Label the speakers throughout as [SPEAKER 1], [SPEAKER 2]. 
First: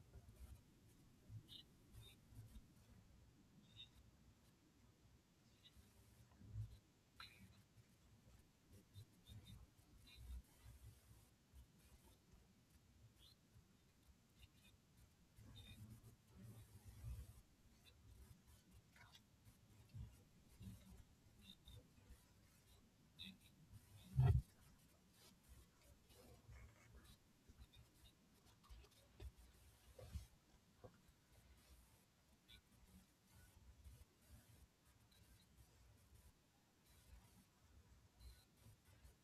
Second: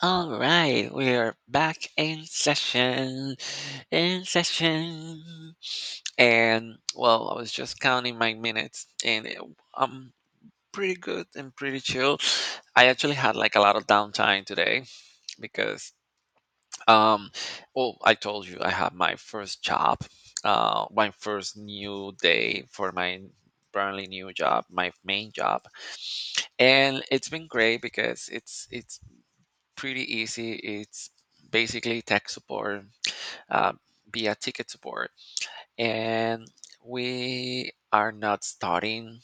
[SPEAKER 1] All right, we're back in session, in session, and well, I was just counting my minutes, I'm pretty good and pretty chill. I actually had like a lot of downtime today because, um, well, I told you I had my first job, my first new day for my brand new job, my main job, and it's been great because it's pretty easy. It's basically tech support uh, via ticket support. And we are not starting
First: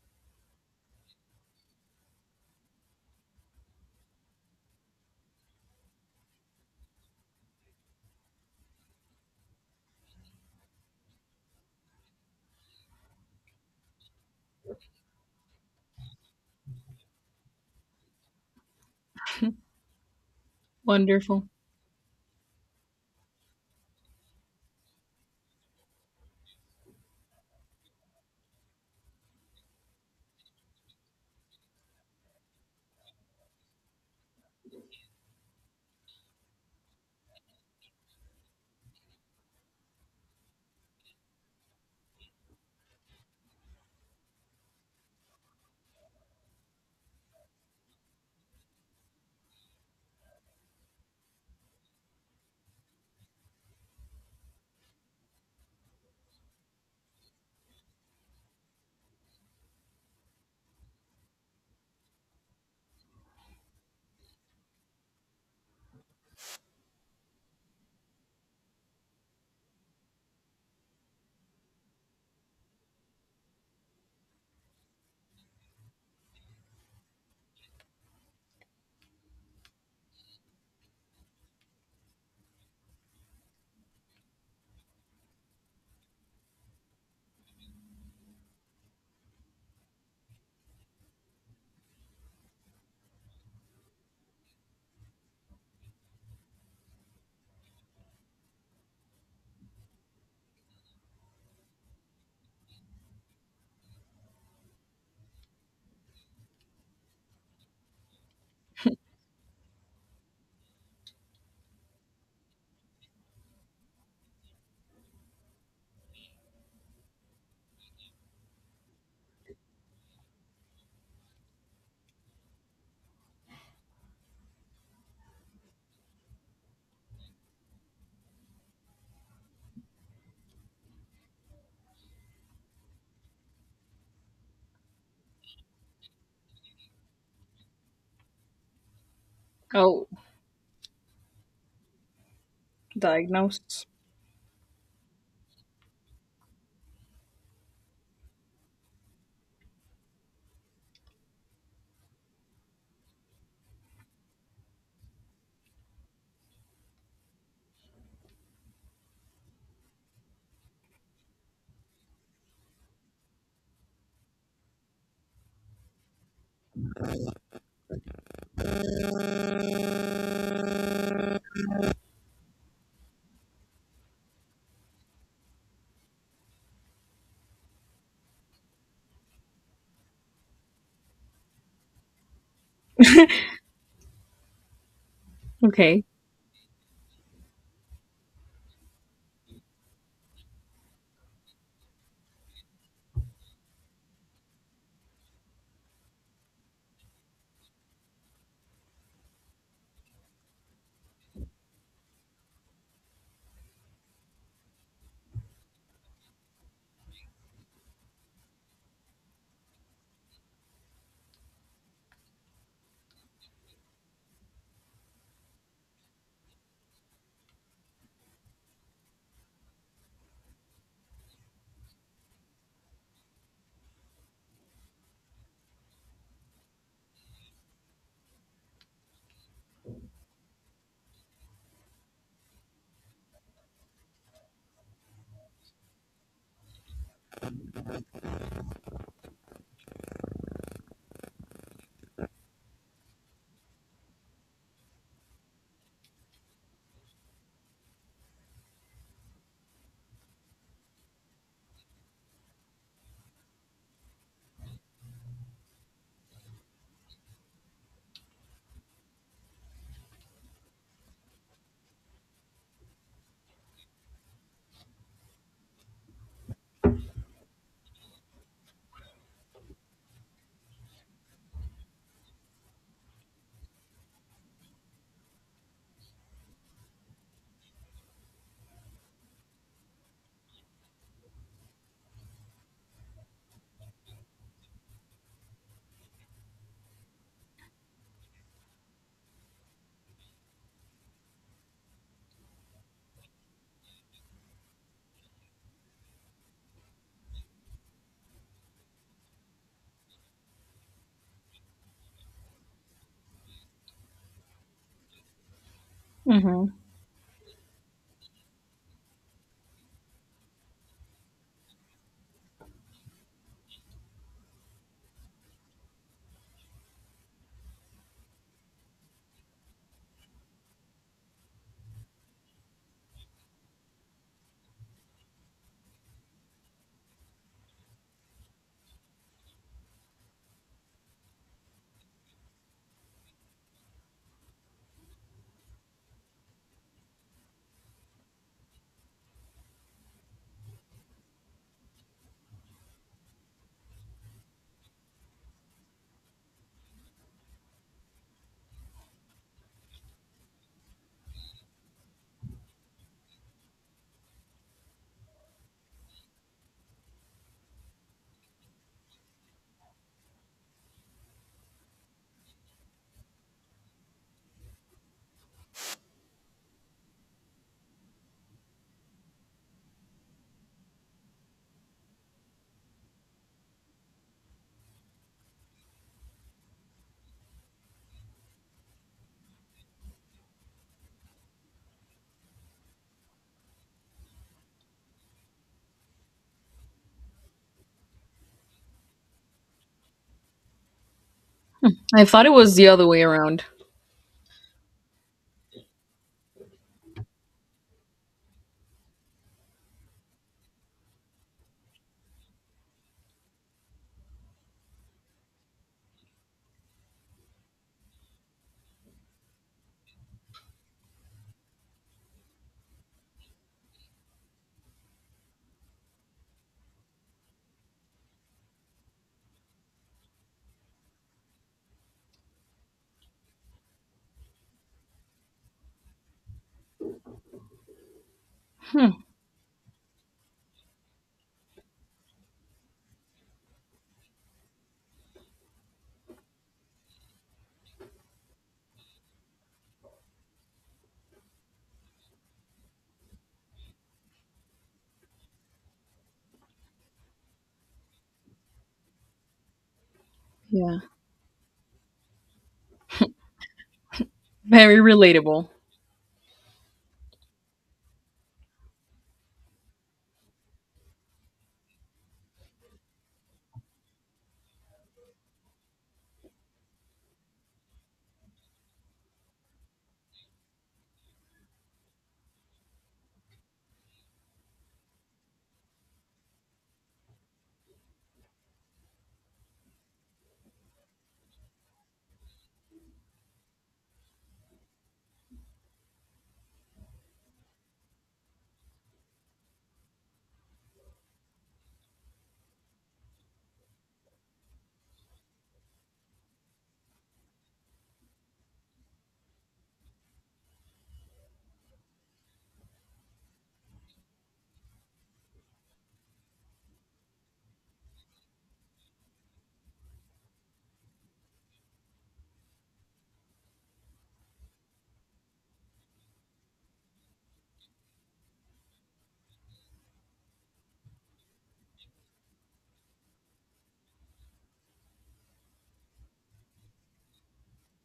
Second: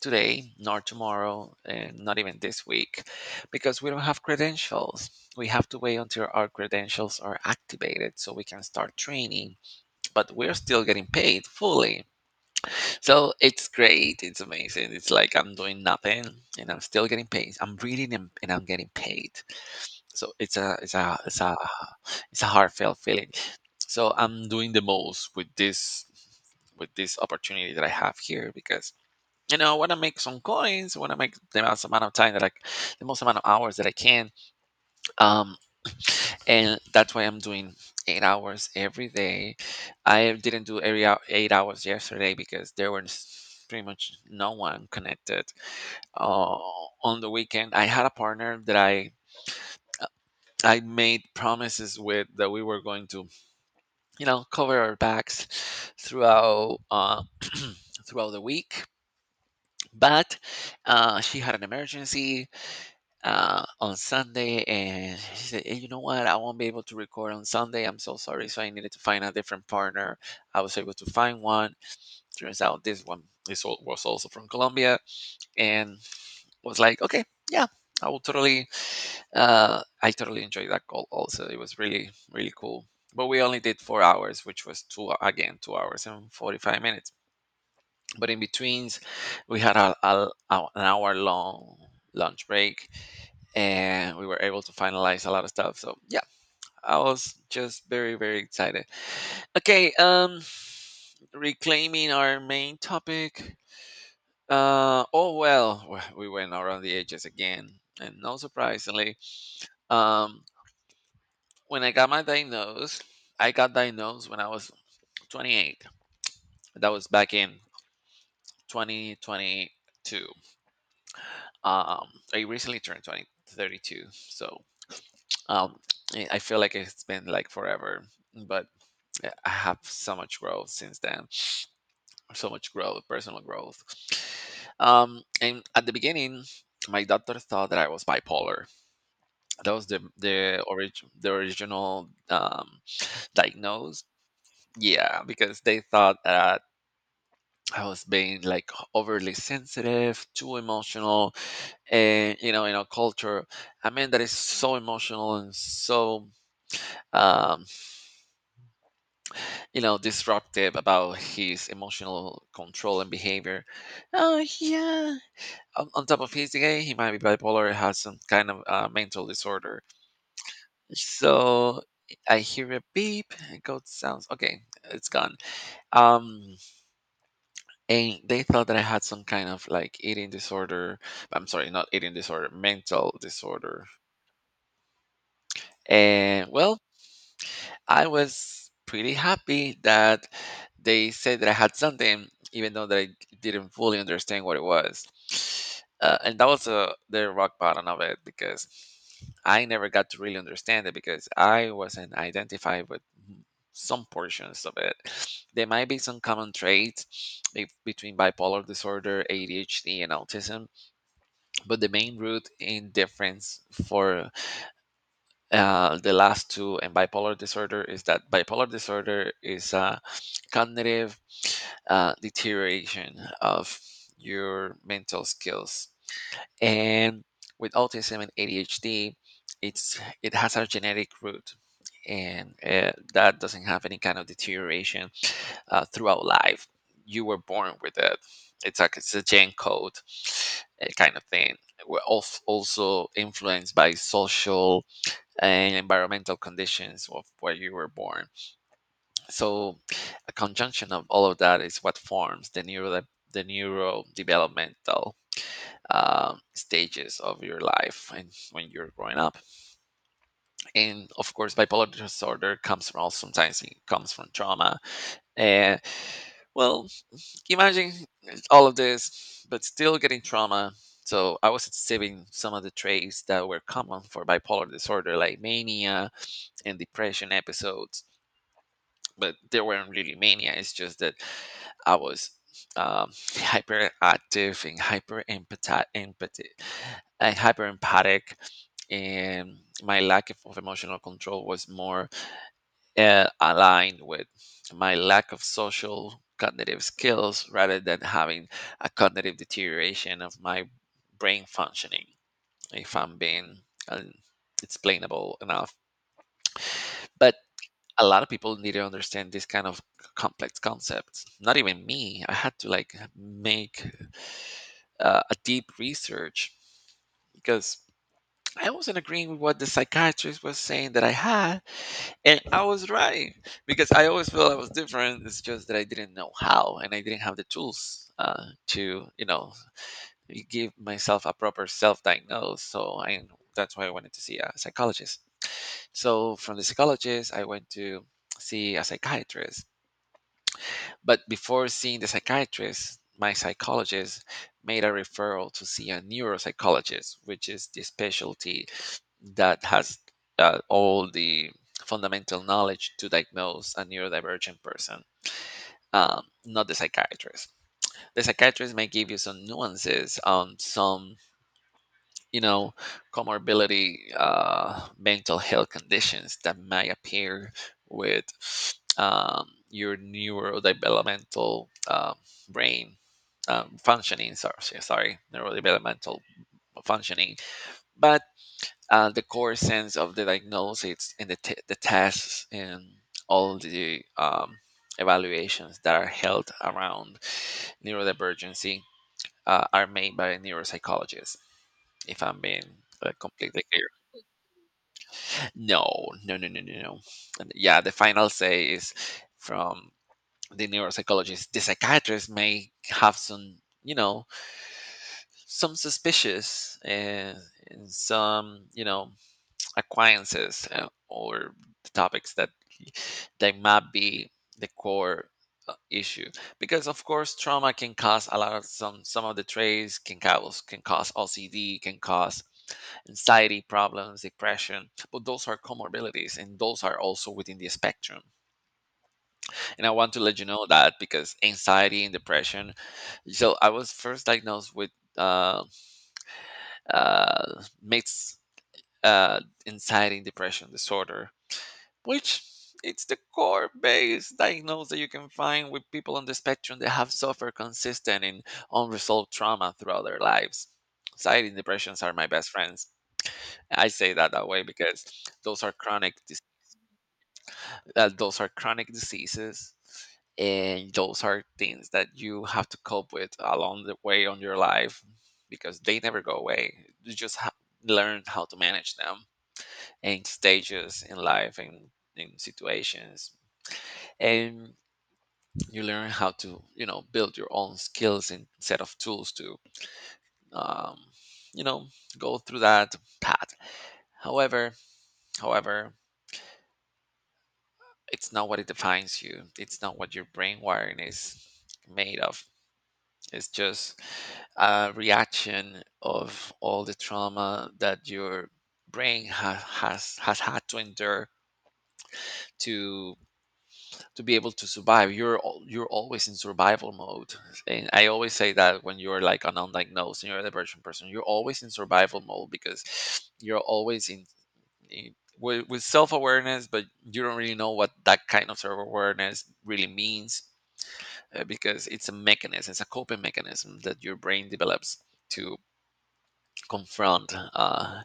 [SPEAKER 1] today, nor tomorrow, and not even this week, because we don't have credentials. We have to wait until our credentials are activated so we can start training, but we're still getting paid fully. So it's great. It's amazing. It's like I'm doing nothing and I'm still getting paid. I'm reading and I'm getting paid, so it's a it's a it's
[SPEAKER 2] Wonderful.
[SPEAKER 1] a it's a heartfelt feeling. So I'm doing the most with this opportunity that I have here, because I want to make some coins, I want to make the most amount of hours that I can. Um, and that's why I'm doing 8 hours every day. I didn't do 8 hours yesterday because there was pretty much no one connected. Uh, on the weekend, I had a partner that I made promises with that we were going to cover our backs throughout throughout the week, but she had an emergency on Sunday, and she said, "Eh, you know what, I won't be able to record on Sunday, I'm so sorry." So I needed to find a different partner. I was able to find one. Turns out this one was also from Colombia, and was like, okay, yeah, I will totally... I totally enjoyed that call. Also, it was really really cool. But we only did 4 hours, which was 2 hours and 45 minutes. But in betweens, we had an hour long lunch break, and we were able to finalize a lot of stuff. So yeah, I was just very very excited. Okay, reclaiming our main topic. Oh well, we went around the edges again, and no surprisingly. Um, When I got my diagnosed, I got diagnosed when I was 28. That was back in 2022. Um, I recently turned 32. So um, I feel like it's been like forever, but I have so much growth since then. So much growth, personal growth. And at the beginning, my doctor thought that I was bipolar. That was the
[SPEAKER 2] Oh,
[SPEAKER 1] the orig- the original
[SPEAKER 2] diagnosed.
[SPEAKER 1] diagnosed. Yeah, because they thought that I was being like overly sensitive, too emotional, and in our culture, a man that is so emotional and so um, disruptive about his emotional control and behavior. Oh yeah. On top of he's gay, he might be bipolar, has some kind of mental disorder. So I hear a beep. I go sounds okay. It's gone. Um, and they thought that I had some kind of like eating disorder. I'm sorry, not eating disorder, mental disorder.
[SPEAKER 2] Okay.
[SPEAKER 1] And well, I was pretty happy that they said that I had something, even though that I didn't fully understand what it was. And that was the rock bottom of it, because I never got to really understand it, because I wasn't identified with mm, some portions of it. There might be some common traits between bipolar disorder, ADHD, and autism, but the main root in difference for the last two and bipolar disorder is that bipolar disorder is a cognitive deterioration of your mental skills, and with autism and ADHD, it has a genetic root, and that doesn't have any kind of deterioration throughout life. You were born with it. It's like it's a gen code kind of thing. We're also influenced by social and environmental conditions of where you were born. So, a conjunction of all of that is what forms the neurodevelopmental stages of your life and when you're growing up. And of course, bipolar disorder comes from, also sometimes it comes from trauma. And well, imagine all of this, but still getting trauma. So I was exhibiting some of the traits that were common for bipolar disorder, like mania and depression episodes, but there weren't really many. It's just that I was hyperactive and hyper empathy, and hyper empathic, and my lack of emotional control was more aligned with my lack of social cognitive skills, rather than having a cognitive deterioration of my brain functioning, if I'm being uh, explainable enough.
[SPEAKER 2] Hmm.
[SPEAKER 1] But a lot of people need to understand this kind of complex concepts. Not even me, I had to like make a deep research, because I wasn't agreeing with what the psychiatrist was saying that I had, and I was right, because I always felt I was different. It's just that I didn't know how, and I didn't have the tools to give myself a proper self-diagnose, so I that's why I wanted to see a psychologist. So from the psychologist I went to see a psychiatrist. But before seeing the psychiatrist, my psychologist made a referral to see a neuropsychologist, which is the specialty that has all the fundamental knowledge to diagnose a neurodivergent person. Not the psychiatrist. The psychiatrist may give you some nuances on some you know comorbidity mental health conditions that may appear with your neurodevelopmental brain functioning, sorry, neurodevelopmental functioning, but the core sense of the diagnosis and the tests and all the evaluations that are held around neurodivergency are made by neuropsychologists, if
[SPEAKER 2] I
[SPEAKER 1] I'm
[SPEAKER 2] thought it
[SPEAKER 1] being
[SPEAKER 2] was the other way
[SPEAKER 1] completely
[SPEAKER 2] around.
[SPEAKER 1] clear. No, no, no, no, no, no. And yeah, the final say is from the neuropsychologist. The psychiatrist may have some, you know, some suspicious and some, you know, acquaintances or topics that they might be the core issue, because of course trauma can cause a lot of some of the traits, can cause OCD, can cause anxiety problems, depression, but those are comorbidities and those are also within the spectrum.
[SPEAKER 2] Hmm.
[SPEAKER 1] And I want to let you know that because anxiety and depression. So I was first diagnosed with uh, mixed uh, anxiety and depression disorder, which it's the core base diagnosis that you can find with people on the spectrum that have suffered consistent and unresolved trauma throughout their lives.
[SPEAKER 2] Yeah.
[SPEAKER 1] Anxiety and depressions are my best friends. I say that that way
[SPEAKER 2] Very
[SPEAKER 1] because those
[SPEAKER 2] relatable.
[SPEAKER 1] are chronic, diseases, and those are things that you have to cope with along the way on your life, because they never go away, you just learn how to manage them in stages in life and in situations, and you learn how to build your own skills and set of tools to um, you know go through that path. however however, it's not what it defines you, it's not what your brain wiring is made of. It's just a reaction of all the trauma that your brain has had to endure, to be able to survive. You're you're always in survival mode, and I always say that when you're like an undiagnosed and you're a depression person, you're always in survival mode because you're always in. in with, self-awareness, but you don't really know what that kind of self-awareness really means, because it's a coping mechanism that your brain develops to confront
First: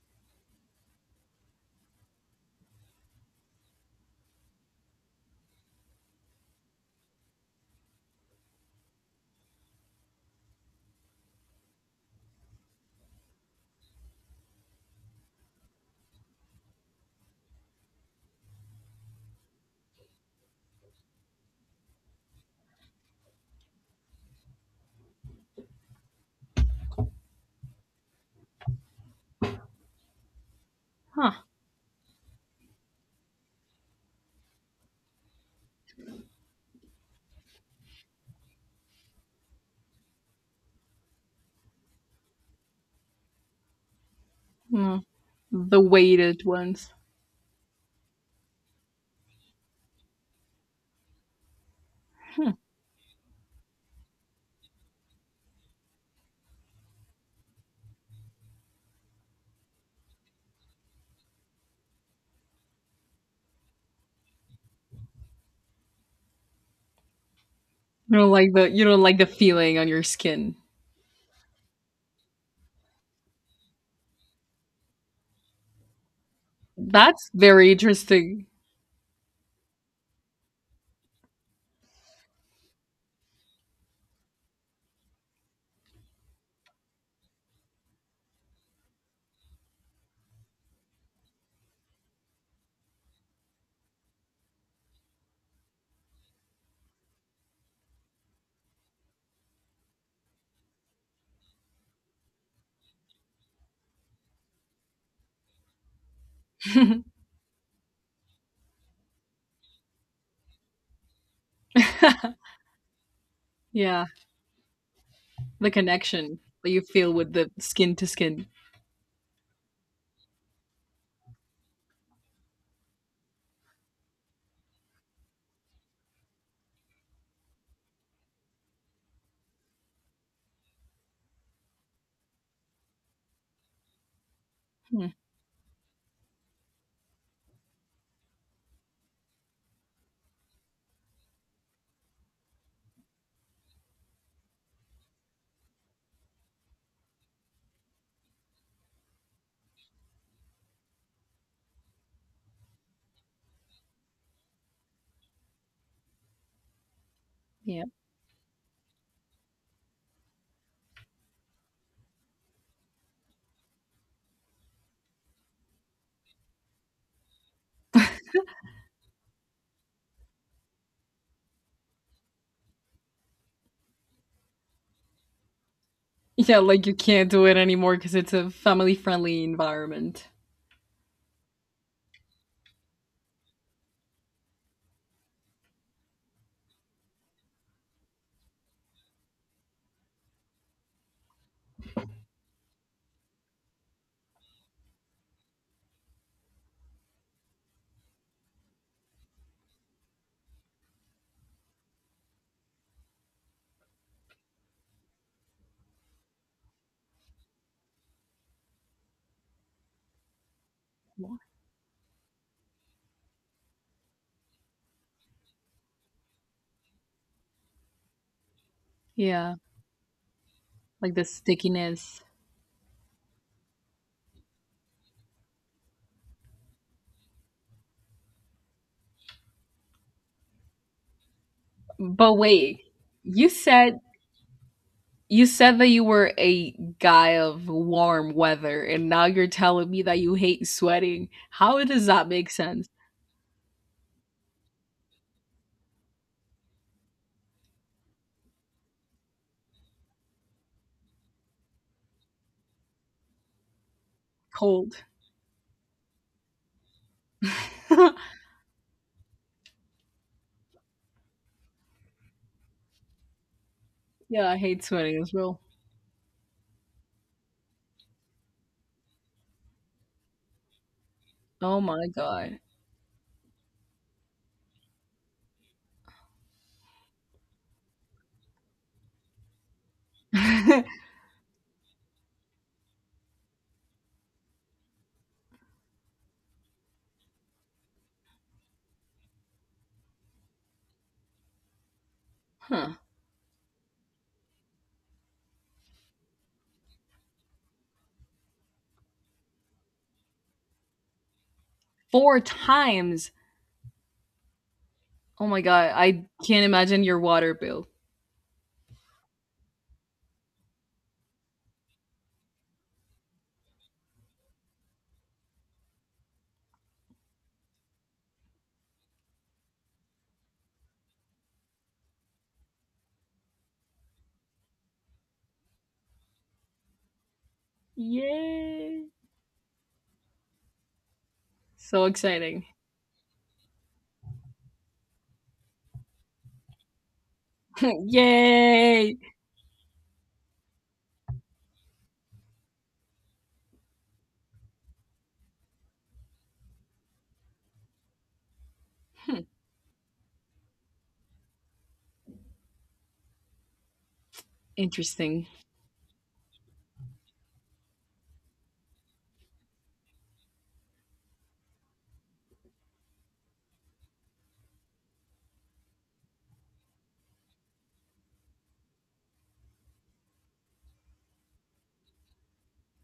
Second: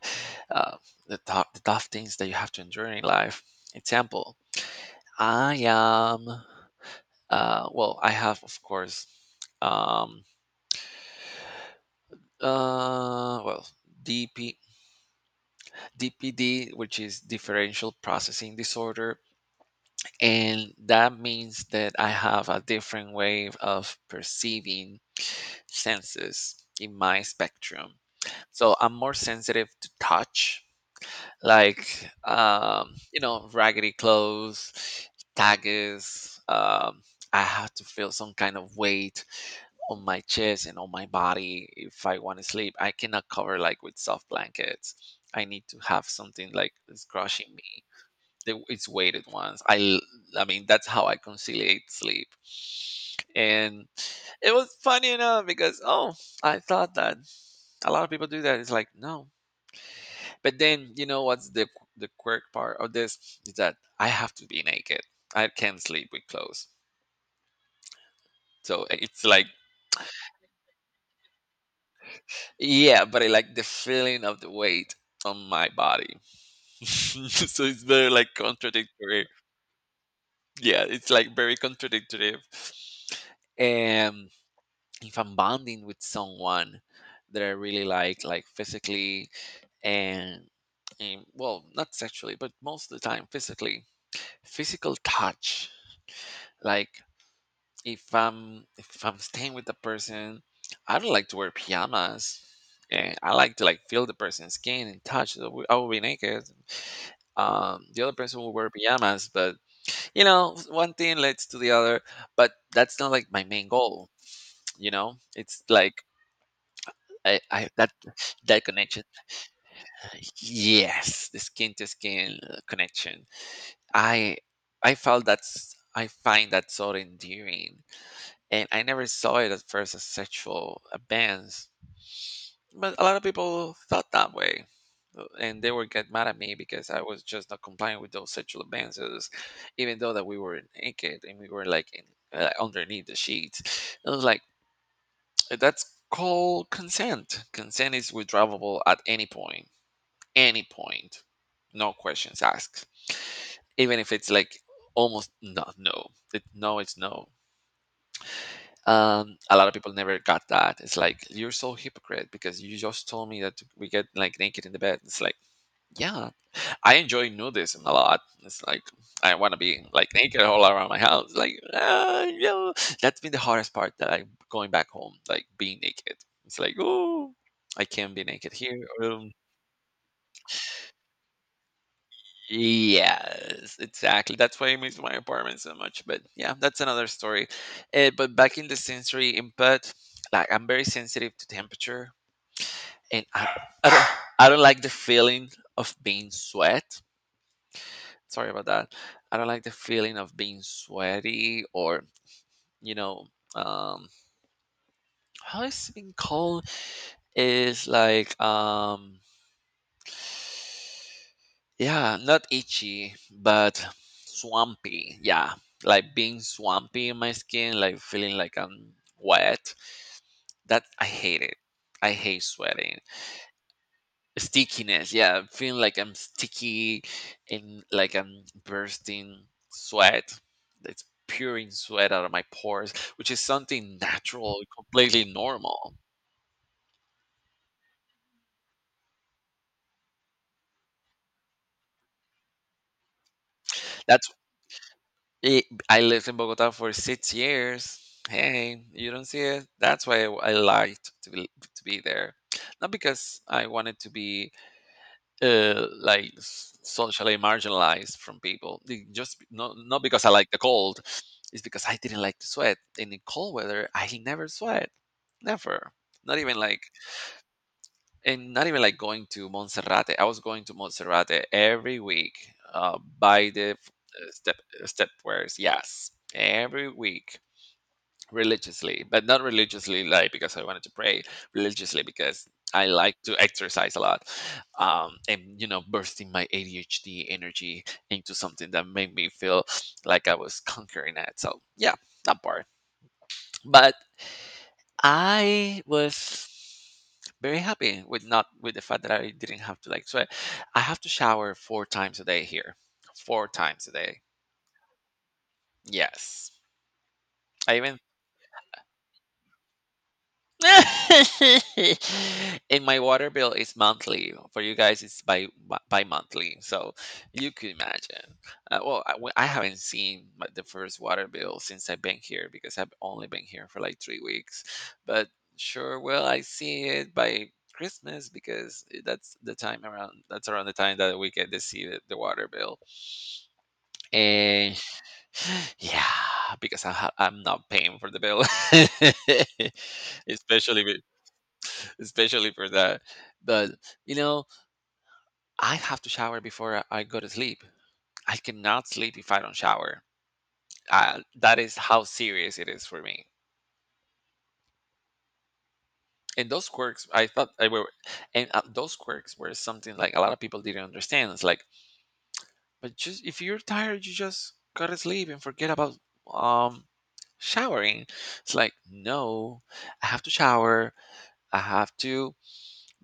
[SPEAKER 1] uh, the tough things that you have to endure in life. Example, I am, well, I have, of course, um, well, DP, DPD, which is differential processing disorder. And that means that I have a different way of perceiving senses in my spectrum. So I'm more sensitive to touch,
[SPEAKER 2] Huh.
[SPEAKER 1] like raggedy clothes, tags. I have to feel some kind of weight on my chest and on my body if I want to sleep. I cannot cover like with soft blankets.
[SPEAKER 2] Mm.
[SPEAKER 1] I need to
[SPEAKER 2] The
[SPEAKER 1] have
[SPEAKER 2] weighted
[SPEAKER 1] something like
[SPEAKER 2] ones.
[SPEAKER 1] it's crushing me. It's weighted ones. I mean that's how I conciliate sleep. And it was funny enough because oh, I thought that a lot of people do that. It's like no, but then you know what's the quirk part of this is that I have to be naked. I can't sleep with clothes.
[SPEAKER 2] You don't like the
[SPEAKER 1] So it's like
[SPEAKER 2] feeling on your skin.
[SPEAKER 1] yeah, but I like the feeling of the weight on my body.
[SPEAKER 2] That's
[SPEAKER 1] So
[SPEAKER 2] very
[SPEAKER 1] it's very like
[SPEAKER 2] interesting.
[SPEAKER 1] contradictory. Yeah, it's like very contradictory. And if I'm bonding with someone that I really like physically and, and, well, not sexually, but most of the time physically, physical touch, like if I'm staying with the person, I don't like to wear pajamas. And I like to like feel the person's skin and touch. So I will be naked. The other person will wear pajamas, but one thing leads to the other. But that's not like my main
[SPEAKER 2] yeah.
[SPEAKER 1] goal. You know, it's
[SPEAKER 2] The
[SPEAKER 1] like
[SPEAKER 2] connection that you feel with the
[SPEAKER 1] I that
[SPEAKER 2] skin to skin.
[SPEAKER 1] that connection. Yes, the skin to skin connection. I I felt that's I find that so endearing, and I never saw it at first as sexual advance, but a lot of people thought that way.
[SPEAKER 2] Hmm.
[SPEAKER 1] And they would get mad at me because I was just not complying with those sexual advances, even though that we were naked and we were like in, underneath the sheets. I was like, that's called consent. Consent is withdrawable at any point, no questions asked, even if it's like almost no, no, it, no, it's no.
[SPEAKER 2] Yeah.
[SPEAKER 1] A lot of people never got that. It's like, you're so hypocrite because you just told me that we get like naked in the bed. It's like, yeah, I enjoy nudism a lot. It's like, I want to be like naked all around my house. Like, yeah. That's been the hardest part, that I'm going back home, like being naked. It's
[SPEAKER 2] Yeah,
[SPEAKER 1] like,
[SPEAKER 2] like you can't
[SPEAKER 1] oh,
[SPEAKER 2] do it
[SPEAKER 1] I
[SPEAKER 2] anymore
[SPEAKER 1] can't
[SPEAKER 2] because
[SPEAKER 1] be
[SPEAKER 2] it's a
[SPEAKER 1] naked here.
[SPEAKER 2] family
[SPEAKER 1] um,
[SPEAKER 2] friendly environment.
[SPEAKER 1] yes, exactly, that's why I miss my apartment so much. But yeah, that's another story. But back in the sensory input, like I'm very sensitive to temperature and I, I don't I don't like the feeling of being sweat. Sorry about that. I don't like the feeling of being sweaty or you know um how is it being called, is like yeah, not itchy but swampy, yeah, like being swampy in my skin, like feeling like I'm
[SPEAKER 2] Yeah.
[SPEAKER 1] wet, that I
[SPEAKER 2] Like the
[SPEAKER 1] hate it. I
[SPEAKER 2] stickiness.
[SPEAKER 1] hate sweating. Stickiness, yeah, I'm feeling like I'm sticky, and like I'm bursting sweat. It's pouring sweat out of
[SPEAKER 2] But
[SPEAKER 1] my
[SPEAKER 2] wait,
[SPEAKER 1] pores, which is
[SPEAKER 2] you
[SPEAKER 1] something
[SPEAKER 2] said
[SPEAKER 1] natural, completely
[SPEAKER 2] that
[SPEAKER 1] normal.
[SPEAKER 2] you were a guy of warm weather, and now you're telling me that you hate sweating. How does that make sense?
[SPEAKER 1] That's it. I lived in Bogota for 6 years. Hey, you don't see it. That's why I liked to be there, not because I wanted to be
[SPEAKER 2] Cold.
[SPEAKER 1] like socially marginalized from people. They just not because I like the cold, it's because I didn't like to sweat. And in cold weather, I never
[SPEAKER 2] Yeah, I hate
[SPEAKER 1] sweat,
[SPEAKER 2] sweating as well.
[SPEAKER 1] never. Not even like And not even like going to Monserrate. I was going to Monserrate
[SPEAKER 2] Oh
[SPEAKER 1] every
[SPEAKER 2] my
[SPEAKER 1] week
[SPEAKER 2] god.
[SPEAKER 1] uh, by the f- uh, step stepwares. Yes, every week religiously, but not religiously like because I wanted
[SPEAKER 2] huh.
[SPEAKER 1] to pray, religiously because I like to exercise a lot. And you know, bursting my ADHD energy into something that made me feel like I was conquering it. So yeah, that part. But I was very happy with not with the fact that I didn't have to like sweat. I have to shower four times a
[SPEAKER 2] Four
[SPEAKER 1] day here.
[SPEAKER 2] times.
[SPEAKER 1] Four times a day.
[SPEAKER 2] Oh my god, I
[SPEAKER 1] Yes.
[SPEAKER 2] can't imagine your water
[SPEAKER 1] I
[SPEAKER 2] bill.
[SPEAKER 1] even and my water bill is monthly. For you guys, it's bi monthly. So you could imagine. Well, I haven't seen the first water bill since I've been here because I've only been here for like 3 weeks. But sure, will I see it by Christmas, because
[SPEAKER 2] Yay.
[SPEAKER 1] that's the time around. That's around the time that we get to see
[SPEAKER 2] So
[SPEAKER 1] the water
[SPEAKER 2] exciting.
[SPEAKER 1] bill. And yeah, because I'm not paying for the bill,
[SPEAKER 2] Yay.
[SPEAKER 1] especially. Especially for that. But you know, I have to shower before I go to sleep. I cannot sleep if I
[SPEAKER 2] Hmm.
[SPEAKER 1] don't shower. That is how serious it is for me.
[SPEAKER 2] Interesting.
[SPEAKER 1] And those quirks, I thought I were, and those quirks were something like a lot of people didn't understand. It's like, but just if you're tired, you just gotta sleep and forget about um showering. It's like, no, I have to shower. I have to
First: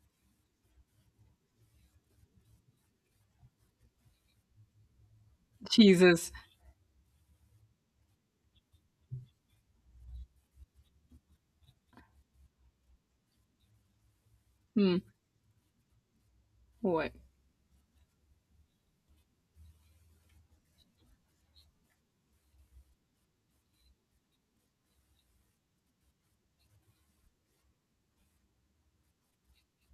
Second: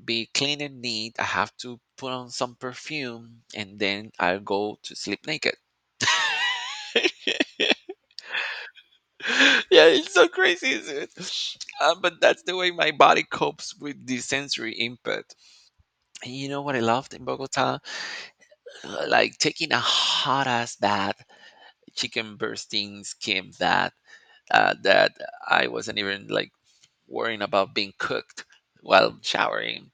[SPEAKER 1] be clean and neat. I have to put on some perfume and then I'll go to sleep naked.
[SPEAKER 2] Jesus.
[SPEAKER 1] Yeah, it's so crazy, isn't it? But that's the way my body copes with the sensory
[SPEAKER 2] Hmm.
[SPEAKER 1] input. And you know what I loved
[SPEAKER 2] What?
[SPEAKER 1] in Bogota? Like taking a hot ass bath, chicken bursting skin bath. That I wasn't even like worrying about being cooked while showering,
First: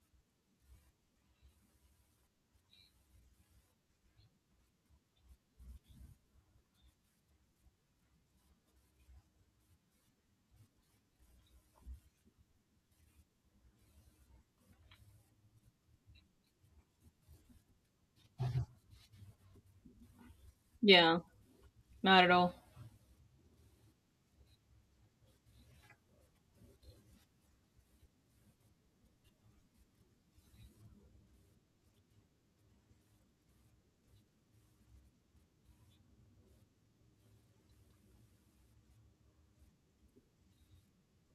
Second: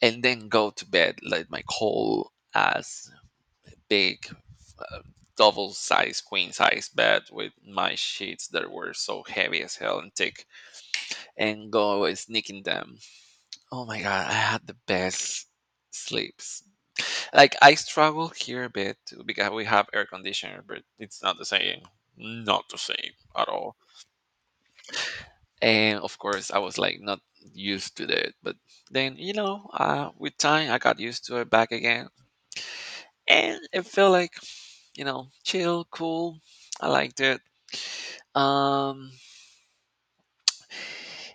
[SPEAKER 1] and then go to bed like my whole ass big double size queen size bed with my sheets that were so heavy as hell and thick, and go sneaking them. Oh my god, I had the best sleeps. Like I struggle here a bit too, because we have air conditioner, but
[SPEAKER 2] Yeah,
[SPEAKER 1] it's not the same.
[SPEAKER 2] not at all.
[SPEAKER 1] Not the same at all. And of course I was like not used to it, but then you know with time I got used to it back again, and it felt like, you know, chill, cool, I liked it. um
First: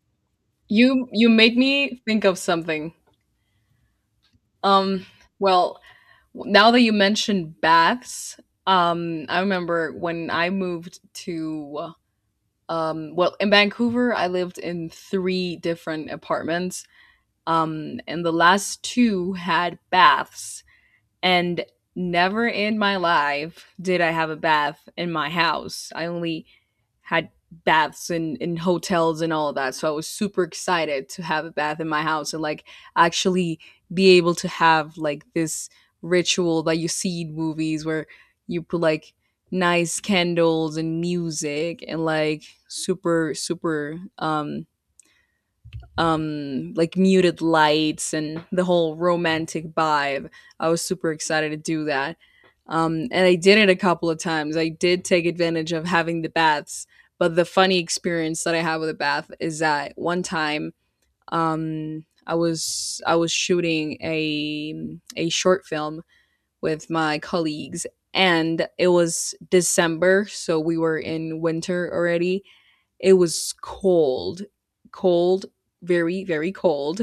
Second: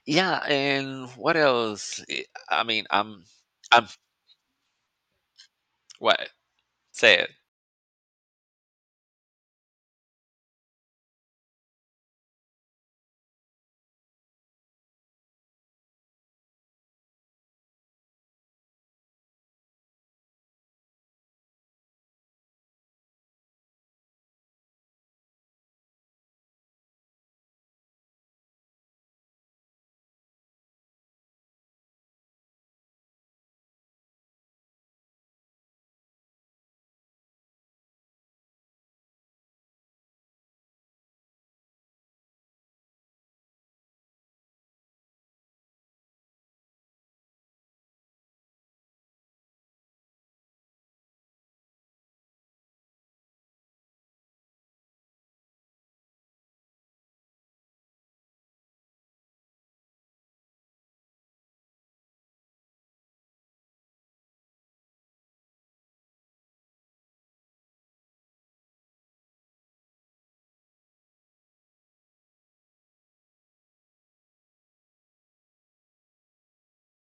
[SPEAKER 1] yeah, and
[SPEAKER 2] You
[SPEAKER 1] what
[SPEAKER 2] made
[SPEAKER 1] else.
[SPEAKER 2] me think of
[SPEAKER 1] I mean
[SPEAKER 2] something.
[SPEAKER 1] I'm
[SPEAKER 2] Um, well,
[SPEAKER 1] What?
[SPEAKER 2] now that you
[SPEAKER 1] Say it.
[SPEAKER 2] mentioned baths, I remember when I moved to well, in Vancouver, I lived in three different apartments. And the last two had baths, and never in my life did I have a bath in my house. I only had baths and in hotels and all of that. So I was super excited to have a bath in my house and like actually be able to have like this ritual that you see in movies where you put like nice candles and music and like super super like muted lights and the whole romantic vibe. I was super excited to do that. And I did it a couple of times. I did take advantage of having the baths, but the funny experience that I had with a bath is that one time I was shooting a short film with my colleagues and it was December, so we were in winter already. It was cold, cold, very, very cold.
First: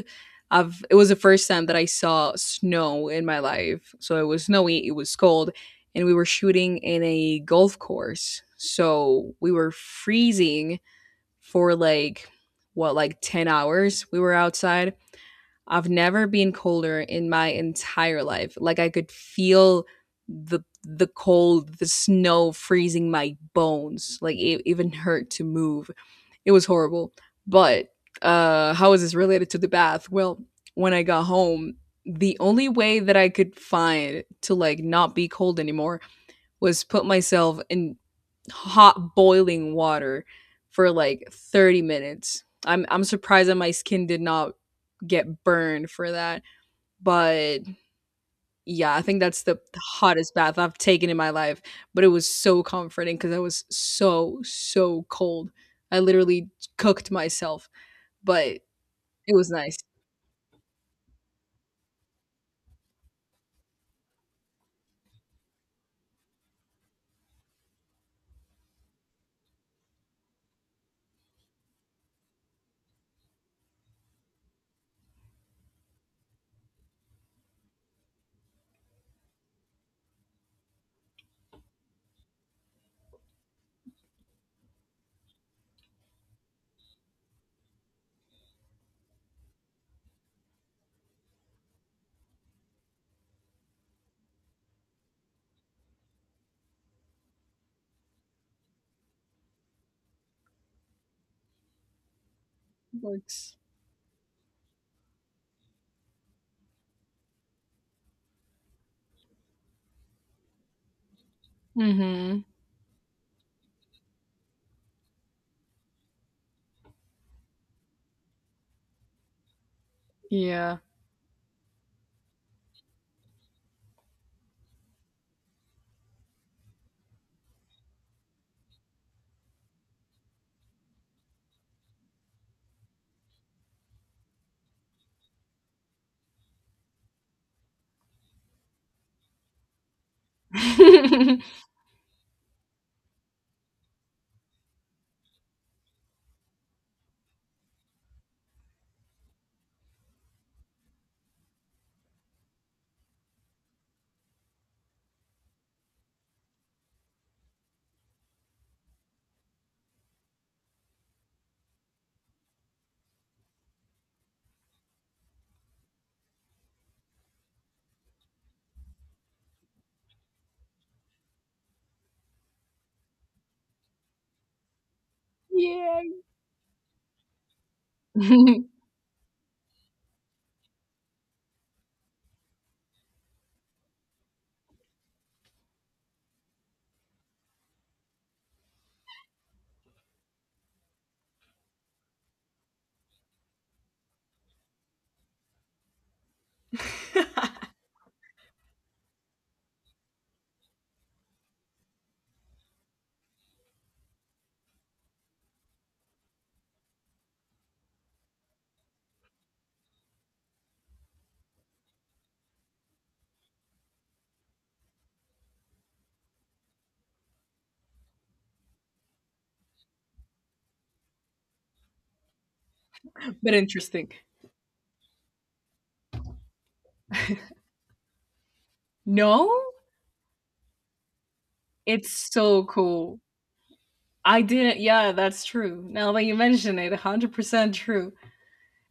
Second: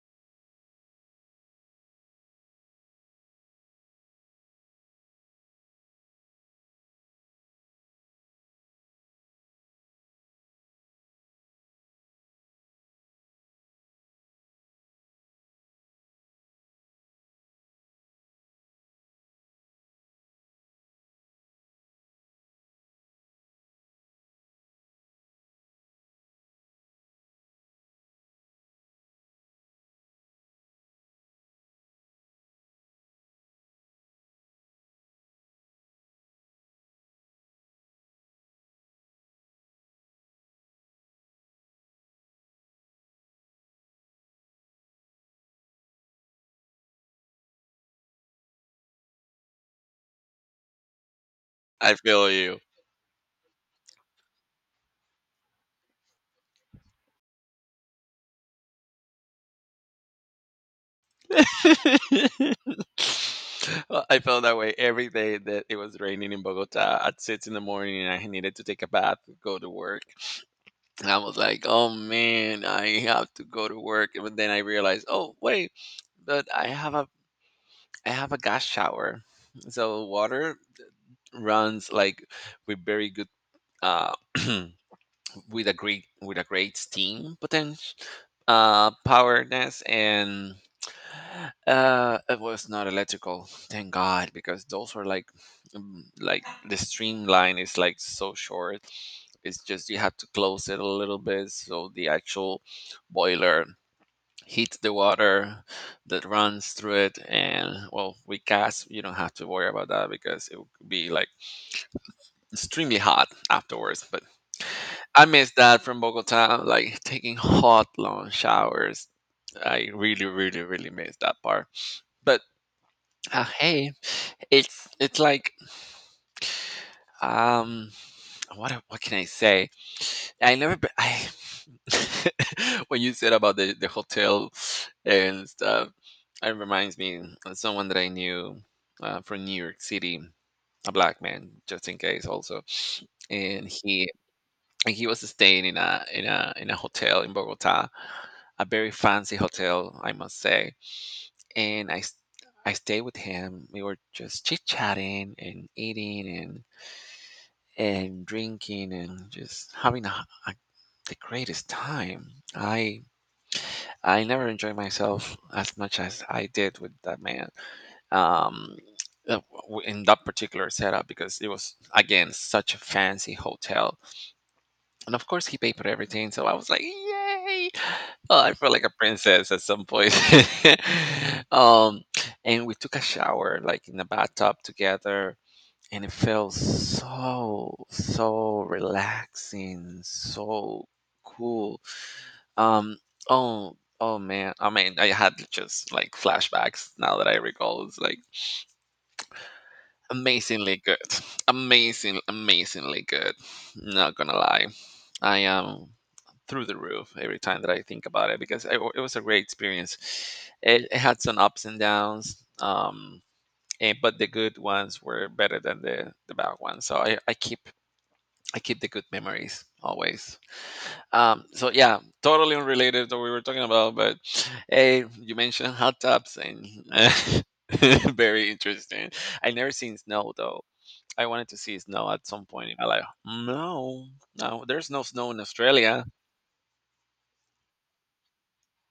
[SPEAKER 2] I've, it was the first time that I saw snow in my life. So it was snowy, it was cold, and we were shooting in a golf course. So we were freezing for like, what, like 10 hours we were outside. I've never been colder in my entire life. Like I could feel the cold, the snow freezing my bones. Like it even hurt to move. It was horrible. But how is this related to the bath? Well, when I got home, the only way that I could find to like not be cold anymore was put myself in hot boiling water for like 30 minutes. I'm surprised that my skin did not get burned for that. But yeah, I think that's the hottest bath I've taken in my life.
[SPEAKER 1] I
[SPEAKER 2] But it
[SPEAKER 1] feel
[SPEAKER 2] was
[SPEAKER 1] you.
[SPEAKER 2] so comforting because I was so, so cold. I literally cooked myself, but it was nice.
[SPEAKER 1] Well, I felt that way every day that it was raining in Bogota at six in the morning and I needed to take a bath, go to work. And I was like, oh man, I have to go to work. But then I realized, oh wait, but I have a gas shower. So water runs like with very good uh with a great steam potential powerness. And it was not electrical, thank God, because those were like, like the streamline is like so short. It's just you have to close it a little bit so the actual
[SPEAKER 2] Works.
[SPEAKER 1] boiler heats the water that runs through it. And well, with gas you don't have to worry about that because it would be like
[SPEAKER 2] Mm-hmm.
[SPEAKER 1] extremely hot afterwards. But I miss that from Bogota, like taking hot long showers. I really, really,
[SPEAKER 2] Yeah.
[SPEAKER 1] really miss that part. But hey, it's like um what can I say? I never b- I when you said about the hotel and stuff, it reminds me of someone that I knew from New York City, a black man, just in case also, and he was staying in a in a in a hotel in Bogota, a very fancy hotel, I must say, and I. s- I stayed with him. We were just chit chatting and eating and drinking and just having the greatest time. I never enjoyed myself as much as I did with that man. Um, uh, in that particular setup, because it was again such a fancy hotel, and of course he paid for
[SPEAKER 2] Yeah.
[SPEAKER 1] everything. So I was like, yay!
[SPEAKER 2] but
[SPEAKER 1] Oh, I felt like a princess at some point. um, and we took a shower like in the bathtub together, and it felt so so relaxing, so cool. um oh, oh man, I mean, I had just like flashbacks now that I recall. It's like amazingly good. Amazingly good, not gonna lie. I am through the roof every time that I think about it, because it was a great experience. It had some ups and downs. But the good ones were better than the bad ones, so I keep the good memories always. So yeah, totally unrelated to what we were talking about,
[SPEAKER 2] interesting.
[SPEAKER 1] but hey, you mentioned hot tubs and very interesting.
[SPEAKER 2] No,
[SPEAKER 1] I never seen snow though. I wanted to see snow
[SPEAKER 2] it's
[SPEAKER 1] at some
[SPEAKER 2] so
[SPEAKER 1] point in my life.
[SPEAKER 2] cool.
[SPEAKER 1] No,
[SPEAKER 2] I
[SPEAKER 1] no,
[SPEAKER 2] didn't.
[SPEAKER 1] there's no
[SPEAKER 2] Yeah,
[SPEAKER 1] snow in
[SPEAKER 2] that's true.
[SPEAKER 1] Australia.
[SPEAKER 2] Now that you mention it, 100% true.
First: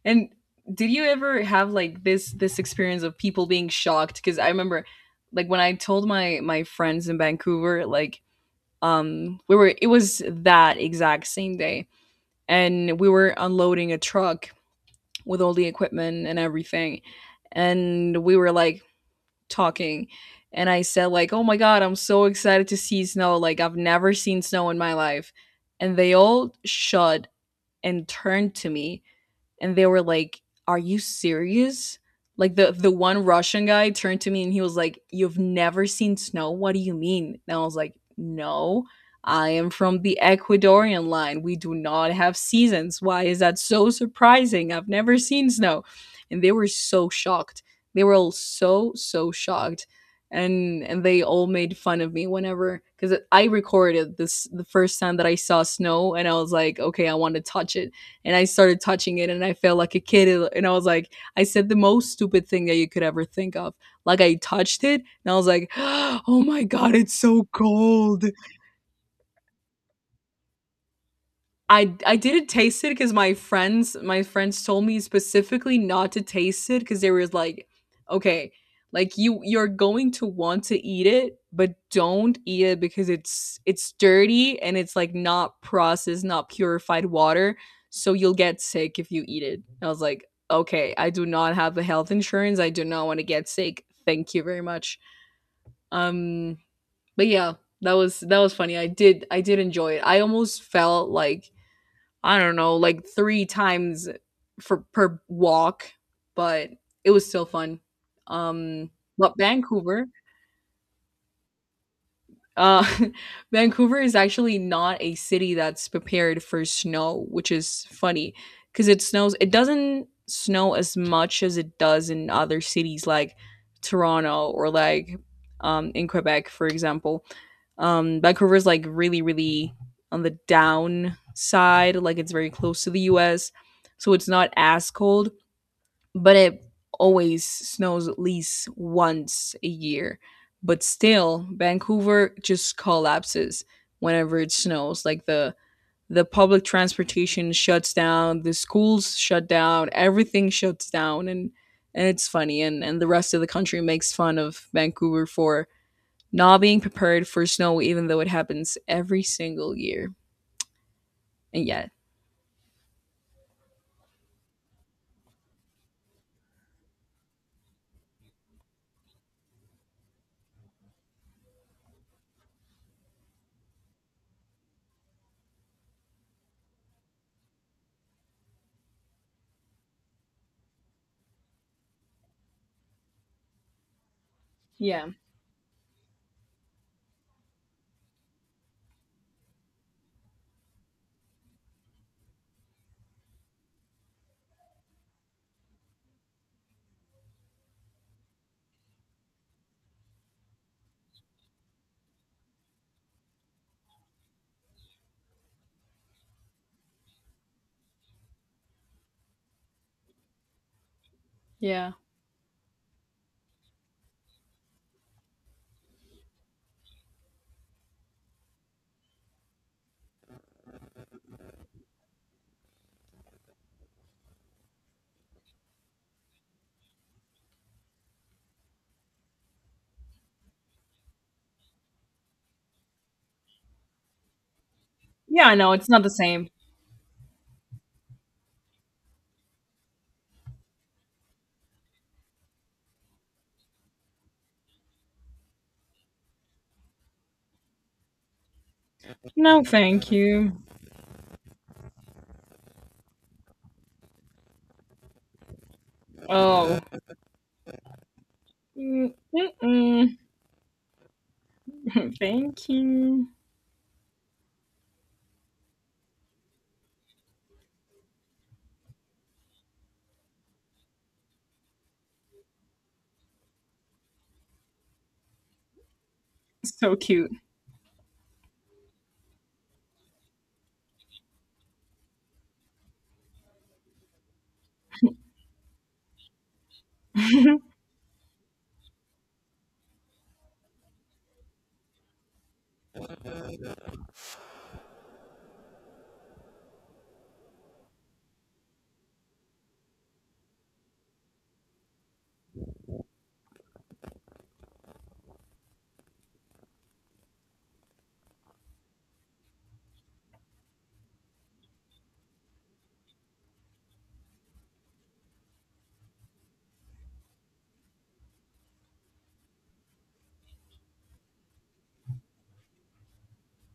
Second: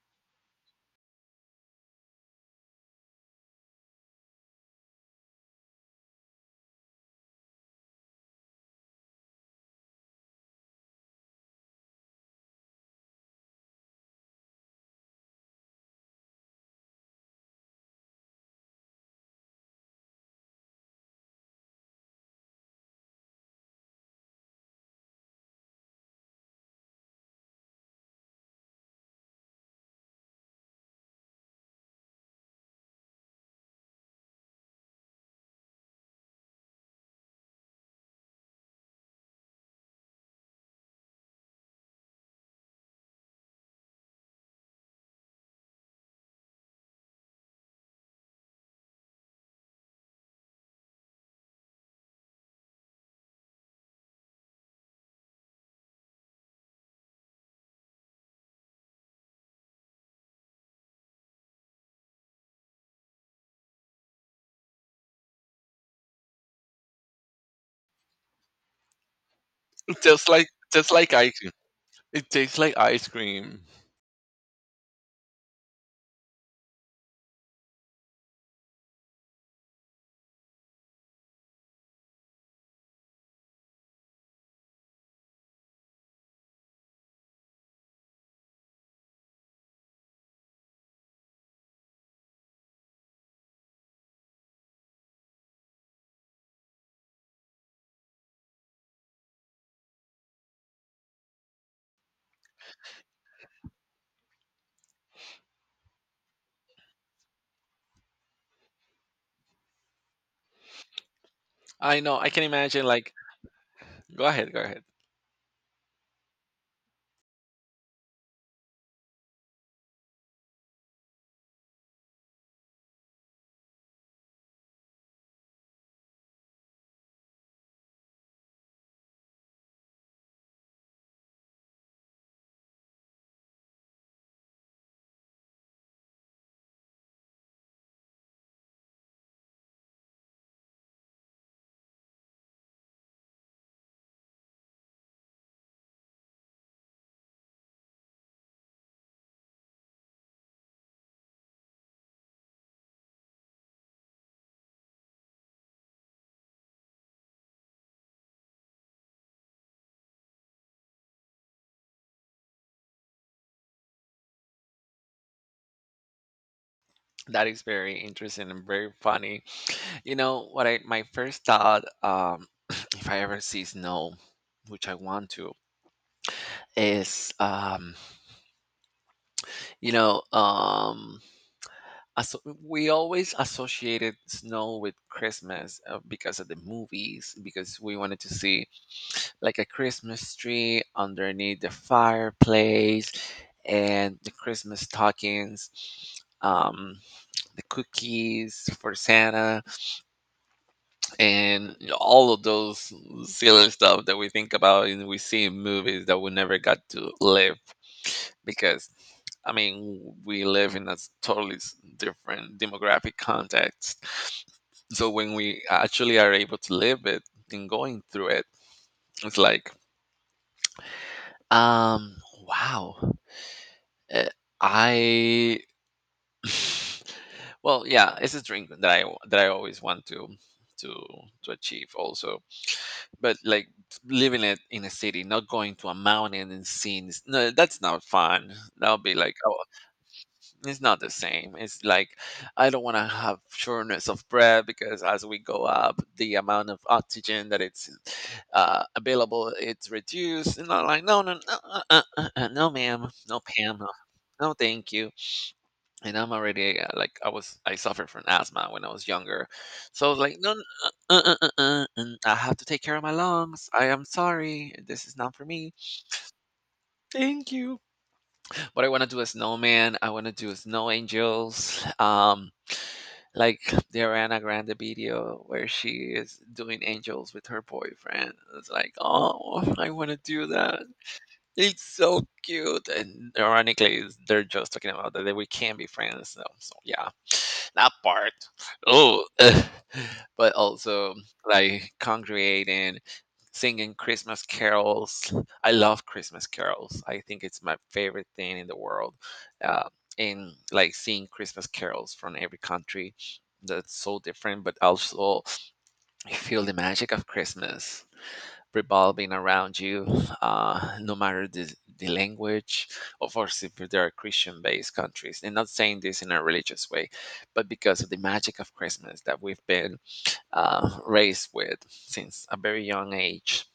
[SPEAKER 2] And did you ever have like this experience of people being shocked? Because I remember, like when I told my friends in Vancouver, like we were it was that exact same day, and we were unloading a truck with all the equipment and everything. And we were like talking and I said like, "Oh my god, I'm so excited to see snow. Like I've never seen snow in my life." And they all shut and turned to me and they were like, "Are you serious?" Like the one Russian guy turned to me and he was like, "You've never seen snow? What do you mean?" And I was like, "No, I am from the Ecuadorian line. We do not have seasons. Why is that so surprising? I've never seen snow." And they were so shocked. They were all so so shocked. And they all made fun of me whenever cuz I recorded this the first time that I saw snow and I was like, "Okay, I want to touch it." And I started touching it and I felt like a kid and I was like I said the most stupid thing that you could ever think of. Like I touched it and I was like, "Oh my god, it's so cold."
[SPEAKER 1] Just like just like ice cream.
[SPEAKER 2] I
[SPEAKER 1] It
[SPEAKER 2] didn't
[SPEAKER 1] tastes like
[SPEAKER 2] taste it
[SPEAKER 1] ice
[SPEAKER 2] because my
[SPEAKER 1] cream.
[SPEAKER 2] friends told me specifically not to taste it because they were like, "Okay, like, you 're going to want to eat it, but don't eat it because it's dirty and it's, like, not processed, not purified water, so you'll get sick if you eat it." I was like, "Okay, I do not have a health insurance, I do not wanna get sick, thank you very much." Um, but yeah, that was funny. I did enjoy it. I almost felt like I don't know, like three times for per walk, but it was still fun. Um, but Vancouver
[SPEAKER 1] I know. I can imagine.
[SPEAKER 2] uh,
[SPEAKER 1] Like,
[SPEAKER 2] Vancouver is
[SPEAKER 1] go ahead,
[SPEAKER 2] actually
[SPEAKER 1] go ahead.
[SPEAKER 2] not a city that's prepared for snow, which is funny because it snows. It doesn't snow as much as it does in other cities like Toronto or like in Quebec, for example. Vancouver is like really, really on the down side. Like it's very close to the U.S., so it's not as cold but it always snows at least once a year. But still, Vancouver just collapses whenever it snows. Like the public transportation shuts down, the schools shut down, everything shuts down and it's funny and, the rest of the country makes fun of Vancouver for not being prepared for snow even though it happens every single year. And yet.
[SPEAKER 1] That is very interesting and very funny. You know what? I My first thought, if I ever see snow, which I want to, is you know, we always associated snow with
[SPEAKER 2] Yeah.
[SPEAKER 1] Christmas, because of the movies, because we wanted to see like a Christmas tree underneath the fireplace and the Christmas stockings, um, the cookies for Santa and all of those silly stuff that we think about and we see in movies that we never got to live, because I mean we live in a totally
[SPEAKER 2] Yeah.
[SPEAKER 1] different demographic context. So when we actually are able to live it and going through it, it's like um wow. eh, I Well, yeah, it's a dream that I always want to to achieve also, but like living it in a city, not
[SPEAKER 2] Yeah, I know
[SPEAKER 1] going
[SPEAKER 2] it's
[SPEAKER 1] to a
[SPEAKER 2] not the same.
[SPEAKER 1] mountain and seeing no, that's not fun. That'll be like, oh, it's not the same. It's like I don't want to have shortness of breath, because as we go up, the amount of oxygen that it's available,
[SPEAKER 2] No,
[SPEAKER 1] it's
[SPEAKER 2] thank you.
[SPEAKER 1] reduced. And I'm like, no, no, no, no, ma'am, no, Pam, no, no, thank you. And I'm already
[SPEAKER 2] Oh.
[SPEAKER 1] like I suffered from asthma when I was
[SPEAKER 2] Mm.
[SPEAKER 1] younger, so I was
[SPEAKER 2] Mm-mm.
[SPEAKER 1] like, no, n- and I have to
[SPEAKER 2] Thank
[SPEAKER 1] take care of my
[SPEAKER 2] you.
[SPEAKER 1] lungs. I am sorry, this is not for me. Thank you. But I want to do a snowman. I want to do snow angels. Like the Ariana Grande video where she is doing
[SPEAKER 2] So cute.
[SPEAKER 1] angels with her boyfriend. It's like, oh, I want to do that. It's so cute, and ironically, they're just talking about that, that we can be friends. So yeah, that part. Oh, but also like congregating, singing Christmas carols. I love Christmas carols. I think it's my favorite thing in the world. Uh, and like seeing Christmas carols from every country, that's so different. But also, you feel the magic of Christmas revolving around you, no matter the language. Of course, if there are Christian based countries, and not saying this in a religious way, but because of the magic of Christmas that we've been raised with since a very young age.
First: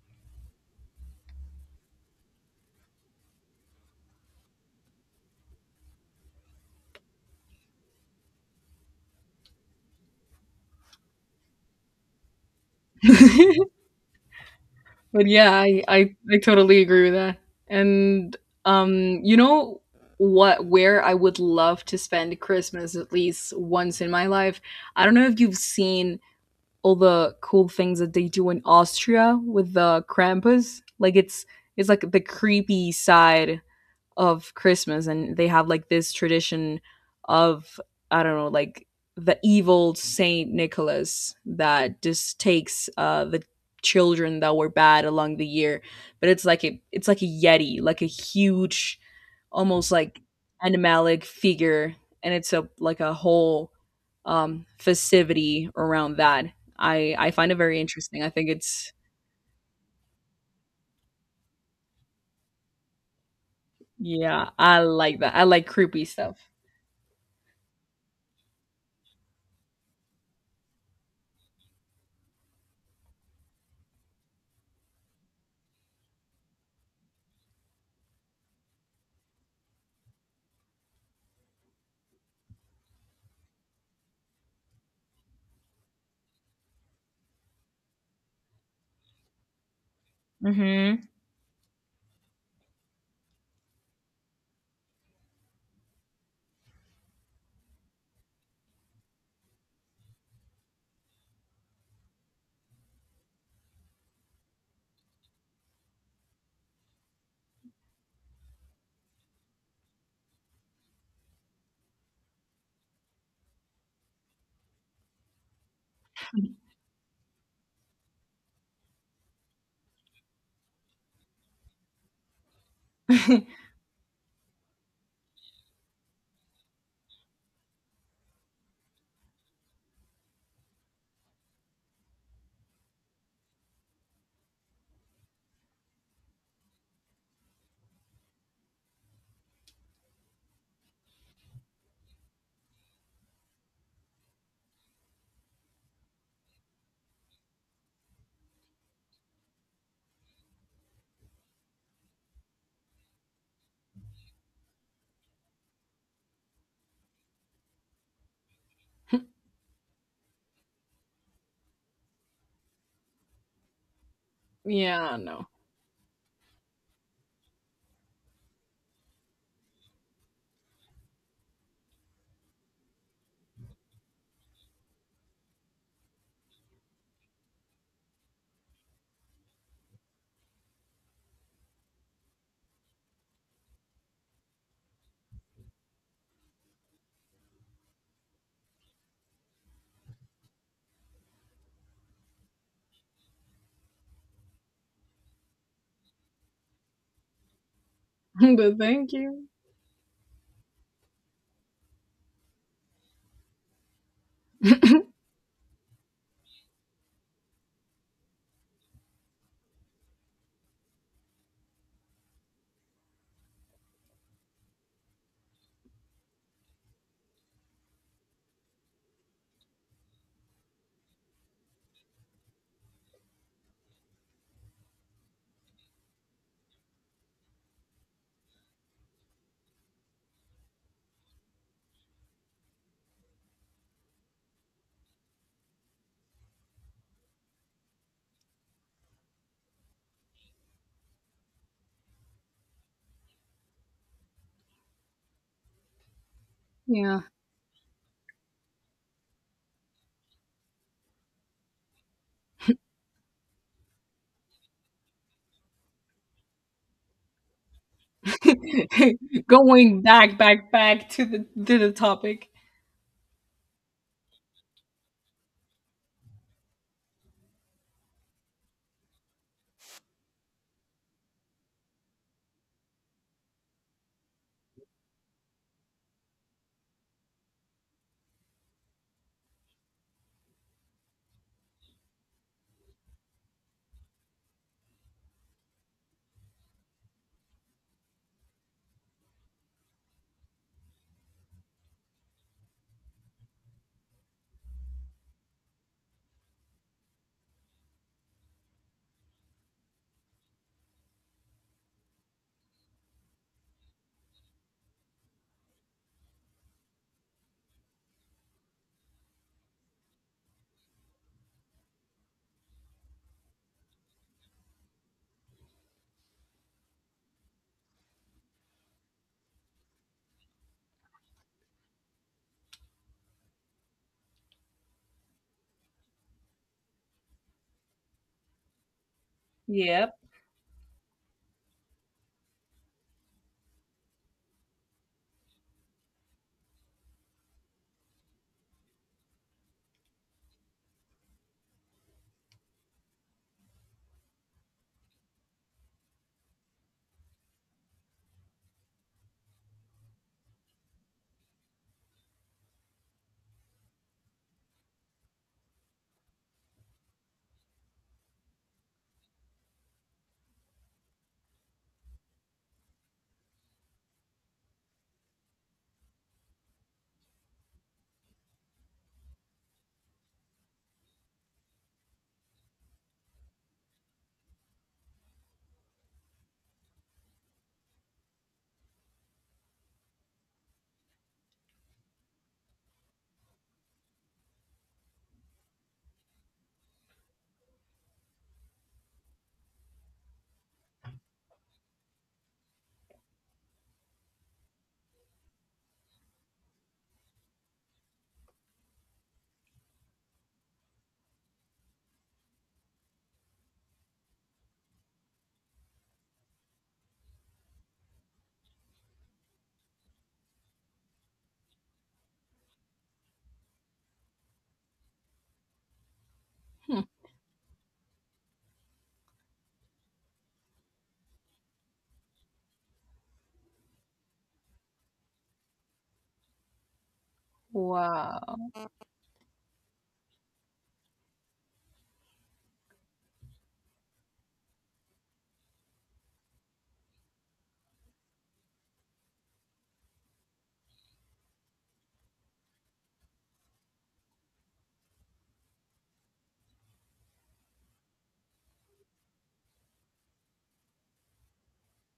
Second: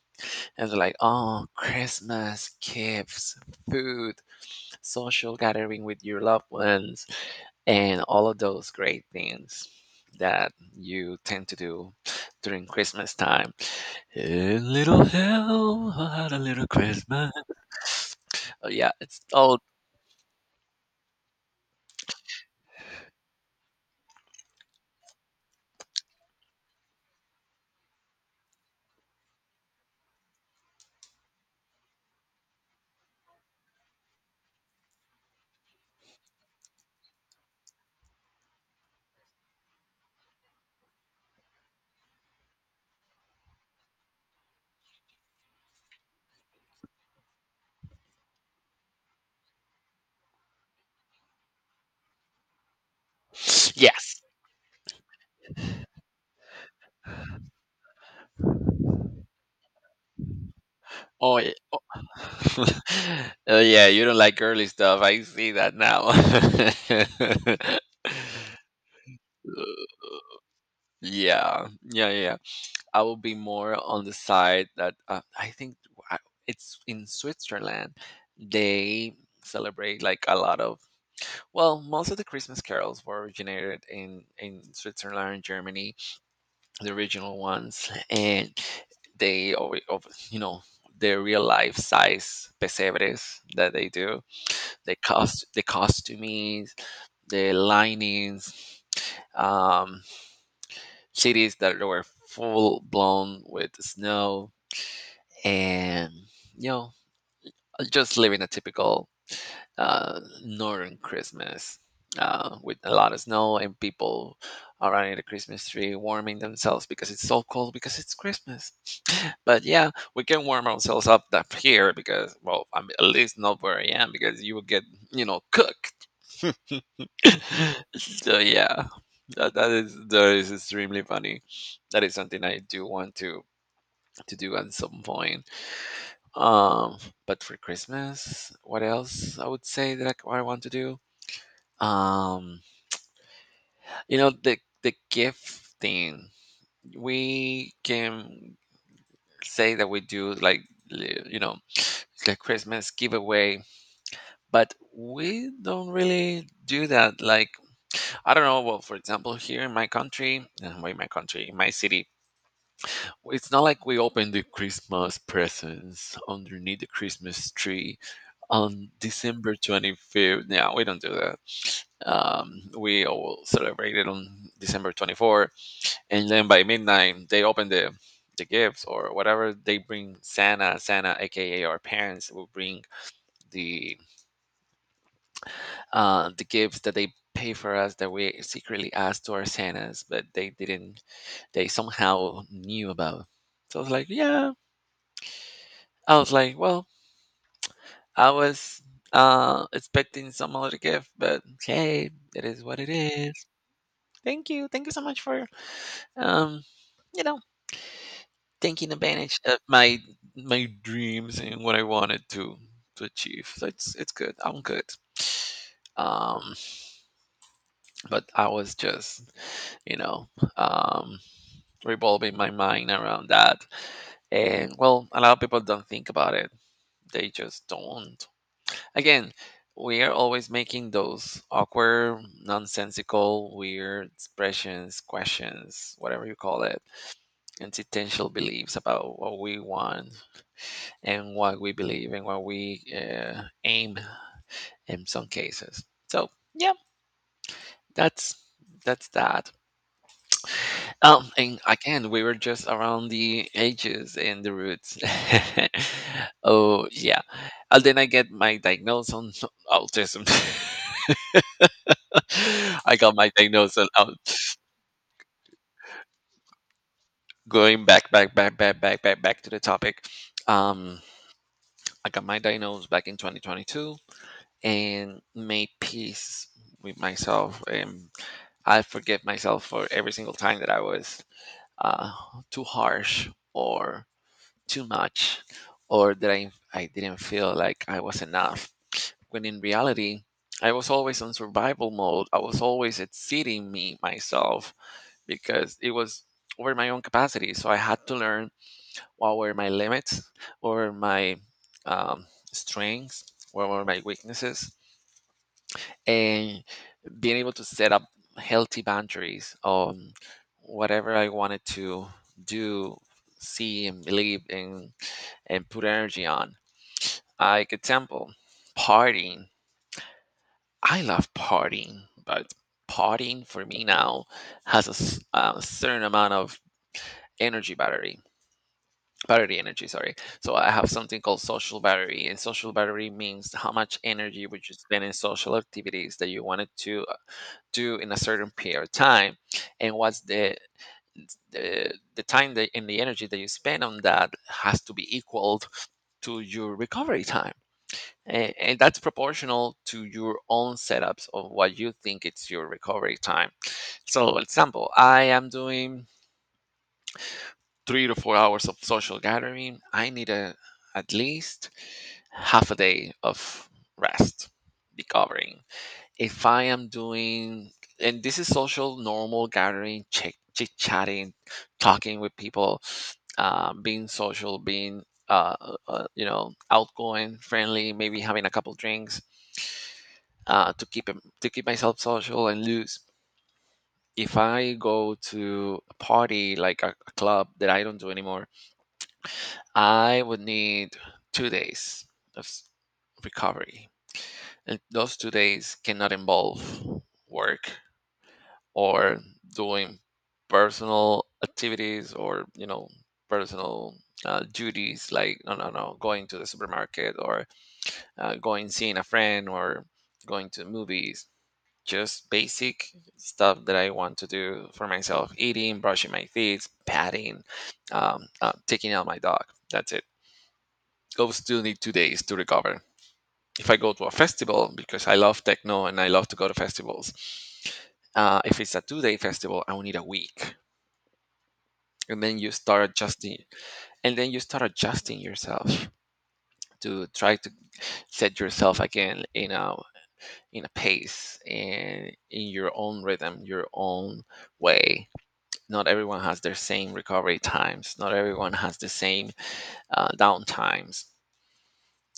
[SPEAKER 1] And it's like, oh, Christmas, gifts, food, social gathering with your loved ones, and all of those great things that you tend to do during Christmas time. A little
[SPEAKER 2] But yeah,
[SPEAKER 1] help, I had
[SPEAKER 2] I
[SPEAKER 1] a little
[SPEAKER 2] totally agree with
[SPEAKER 1] Christmas.
[SPEAKER 2] that. And
[SPEAKER 1] Oh, yeah, it's
[SPEAKER 2] um, you
[SPEAKER 1] all
[SPEAKER 2] know what, where I would love to spend Christmas at least once in my life. I don't know if you've seen all the cool things that they do in Austria with the Krampus. Like it's like the creepy side of Christmas and they have like this tradition of I don't know like the evil Saint Nicholas that just takes the children that were bad along the year but it's like a yeti like a huge almost like animalic figure and it's a like a whole
[SPEAKER 1] yes.
[SPEAKER 2] festivity around that. I find it very interesting. I think it's
[SPEAKER 1] Oh, yeah. Oh. Oh, yeah, you don't like
[SPEAKER 2] yeah
[SPEAKER 1] girly
[SPEAKER 2] I
[SPEAKER 1] stuff.
[SPEAKER 2] like
[SPEAKER 1] I
[SPEAKER 2] that. I
[SPEAKER 1] see
[SPEAKER 2] like
[SPEAKER 1] that
[SPEAKER 2] creepy
[SPEAKER 1] now.
[SPEAKER 2] stuff.
[SPEAKER 1] Yeah, yeah, yeah. I will be more on the side that I think I- it's in Switzerland. They celebrate like a lot of well, most of the Christmas carols were originated in Switzerland and Germany, the original ones, and they alwa- of you know,
[SPEAKER 2] Hmm.
[SPEAKER 1] the real life size pesebres that they do, the costumings, the linings, um, cities that were full blown with snow, and you know, just living a typical northern Christmas. With a lot of snow and people around the Christmas tree warming themselves because it's so cold because it's Christmas. But yeah, we can warm ourselves up here because, well, I'm at least not where I am because you will get, you know, cooked. So yeah, that is extremely funny. That is something I do want to do at some point. Um, but for Christmas, what else I would say that what I want to do? Um, you know, the gift thing. We can say that we do like you know, the Christmas giveaway, but we don't really do that. Like I don't know, well, for example, here in my country, in my country in my city, it's not like we open the Christmas
[SPEAKER 2] yeah no
[SPEAKER 1] presents underneath the Christmas tree on December 25th. Yeah, we don't do that. We all celebrate it on December 24th, and then by midnight they open the gifts or whatever they bring. Santa, aka our parents, will bring the the gifts that they pay for us that we secretly asked to our Santas, but they didn't. They somehow knew about. So I was like, yeah. I was like, well, I
[SPEAKER 2] But
[SPEAKER 1] was
[SPEAKER 2] thank you.
[SPEAKER 1] expecting some other gift, but hey, it is what it is. Thank you so much for um, you know, taking advantage of my dreams and what I wanted to achieve. So it's good. I'm good. Um, but I was just, you know, um, revolving my mind around that. And well, a lot of people don't think about it. They just don't. Again, we are always making those awkward, nonsensical, weird expressions, questions, whatever you call it, anti-tensional beliefs about what we want and what we believe and what we aim in some cases. So, yeah,
[SPEAKER 2] Yeah.
[SPEAKER 1] that's that's that. And again, we were just around the edges and the roots. Oh yeah, and then I get my diagnosis on
[SPEAKER 2] Going
[SPEAKER 1] autism.
[SPEAKER 2] back, back, back to the topic.
[SPEAKER 1] I got my diagnosis on aut- going back, back to the topic. Um, I got my diagnosis back in 2022 and made peace with myself, and I forgive myself for every single time that I was uh, too harsh or too much or that I didn't feel like I was enough. When in reality, I was always on survival mode. I was always exceeding me myself because it was over my own capacity. So I had to learn what were my limits, what were my um, strengths, what were my weaknesses, and being able to set up healthy boundaries on whatever I wanted to do, see, and believe, and put energy on. Like example, partying. I love partying, but partying for me now has a certain amount of energy battery, battery energy. Sorry.
[SPEAKER 2] Yep.
[SPEAKER 1] So I have something called social battery, and social battery means how much energy would you spend in social activities that you wanted to do in a certain period of time, and what's the time that, and the energy that you spend on that has to be equaled to your recovery time, and that's proportional to your own setups of what you think it's your recovery time. So example, I am doing 3 to 4 hours of social gathering, I need a, at least half a day of rest, recovering. If I am doing, and this is social normal gathering, chit chatting, talking with people, being social, being you know, outgoing, friendly, maybe having a couple drinks, to to keep myself social and loose. If I go to a party like a club that I don't do anymore, I would need 2 days of recovery, and those 2 days cannot involve work or doing personal activities, or you know, personal duties like no no no, going to the supermarket or going, seeing a friend, or going to movies. Just basic stuff that I want to do for myself: eating, brushing my teeth,
[SPEAKER 2] Hmm.
[SPEAKER 1] patting, taking out my dog. That's it. Go, still need 2 days to recover. If I go to a festival, because I love techno and I love to go to festivals, if
[SPEAKER 2] Wow.
[SPEAKER 1] it's a two-day festival, I will need a week, and then you start adjusting, and then you start adjusting yourself to try to set yourself again in a pace and in your own rhythm, your own way. Not everyone has their same recovery times. Not everyone has the same down times,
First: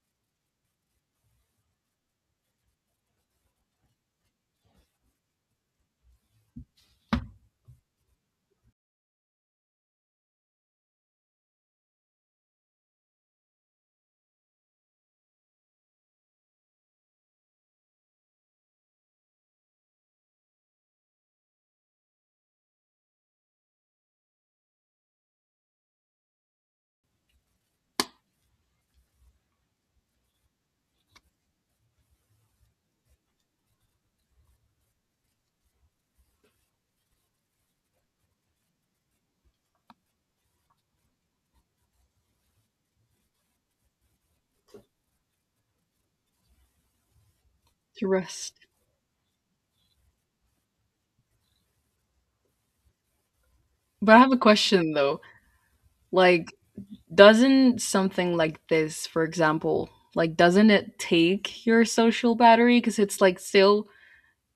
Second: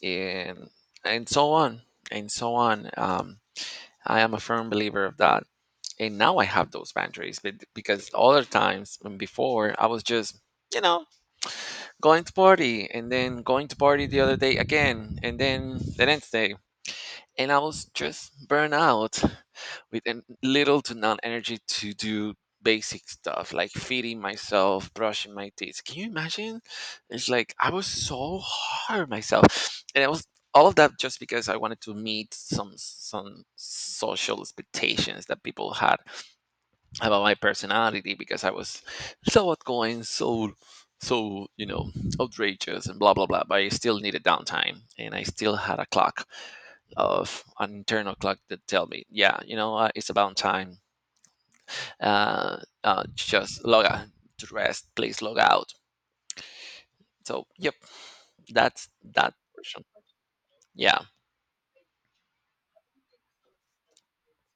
[SPEAKER 1] and and so on and so on. I am a firm believer of that, and now I have those boundaries. But because other times when before I was just you know going to party and then going to party the other day again and then the next day, and I was just burned out with little to none energy to do basic stuff like feeding myself, brushing my teeth. Can you imagine? It's like I was so hard on myself, and I was all of that just because I wanted to meet some social expectations that people had about my personality because I was so outgoing, so so you know, outrageous and blah blah blah. But I still needed downtime, and I still had a clock of an internal clock
[SPEAKER 2] Trust.
[SPEAKER 1] that tell me, yeah, you know what, it's about time. Uh, just log out
[SPEAKER 2] But I have a
[SPEAKER 1] to rest.
[SPEAKER 2] question
[SPEAKER 1] Please
[SPEAKER 2] though.
[SPEAKER 1] log out.
[SPEAKER 2] Like,
[SPEAKER 1] So, yep,
[SPEAKER 2] doesn't something like
[SPEAKER 1] that's
[SPEAKER 2] this, for
[SPEAKER 1] that version.
[SPEAKER 2] example, like doesn't it
[SPEAKER 1] Yeah,
[SPEAKER 2] take your social battery? Because it's like still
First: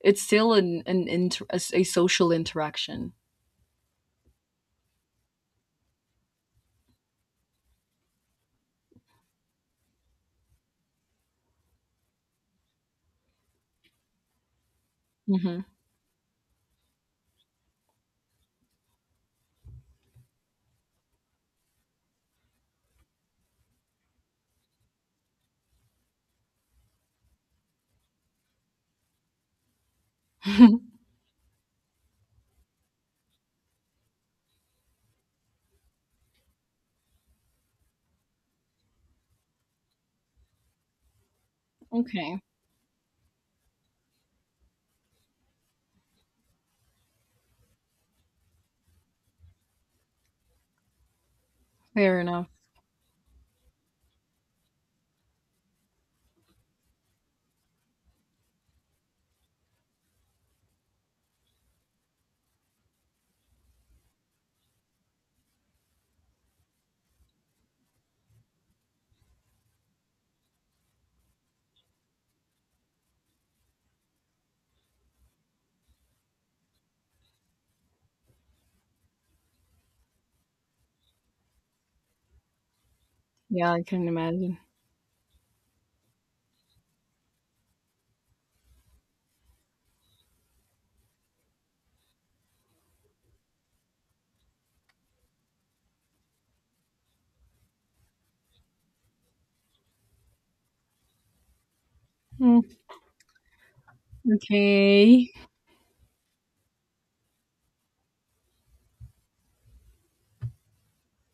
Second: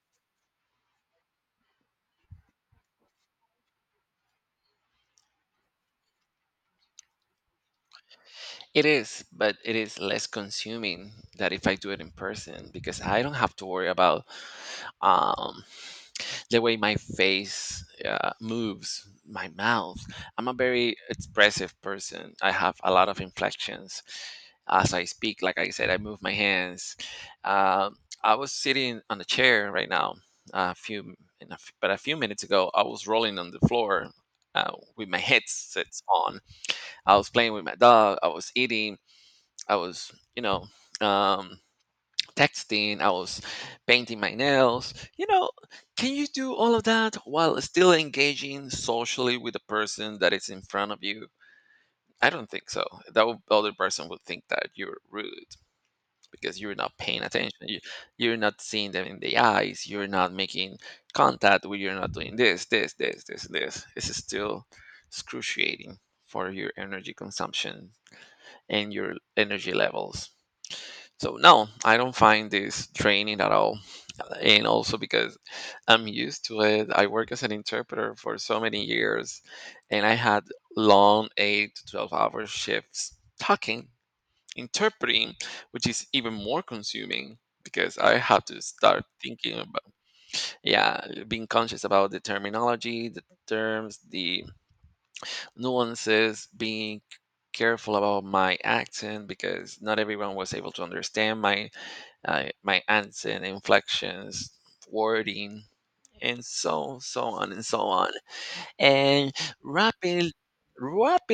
[SPEAKER 2] it's still an a social interaction.
[SPEAKER 1] it is, but it is less consuming than if I do it in person because I don't have to worry about um,
[SPEAKER 2] Hmm.
[SPEAKER 1] the way my face moves, my mouth. I'm a very expressive person. I have a lot of inflections as I speak. Like I said, I move my hands. Um, I was sitting on a chair right now, a few, in a f but a few minutes ago, I was rolling on the floor uh, with my headsets on. I was playing with my dog. I was eating. I was, you know. Um,
[SPEAKER 2] okay.
[SPEAKER 1] texting, I was painting my nails. You know, can you do all of that while still engaging socially with the person that is in front of you?
[SPEAKER 2] Fair
[SPEAKER 1] I
[SPEAKER 2] enough.
[SPEAKER 1] don't think so. That would, other person would think that you're rude because you're not paying attention. You, you're not seeing them in the eyes. You're not making contact. You're not doing this, this, this, this, this. This is still excruciating for your energy consumption and your energy levels. So no, I don't find this draining at all. And also because I'm used to it. I work as an interpreter for so many years and I had long 8 to 12 hour shifts
[SPEAKER 2] Yeah, I
[SPEAKER 1] talking,
[SPEAKER 2] can imagine.
[SPEAKER 1] interpreting, which is even more consuming because I had to start thinking about yeah, being conscious about the terminology, the terms, the nuances, being careful about my accent because not everyone was able to understand my
[SPEAKER 2] Mm.
[SPEAKER 1] my accent, inflections,
[SPEAKER 2] Okay.
[SPEAKER 1] wording, and so so on. And wrapping, wrapping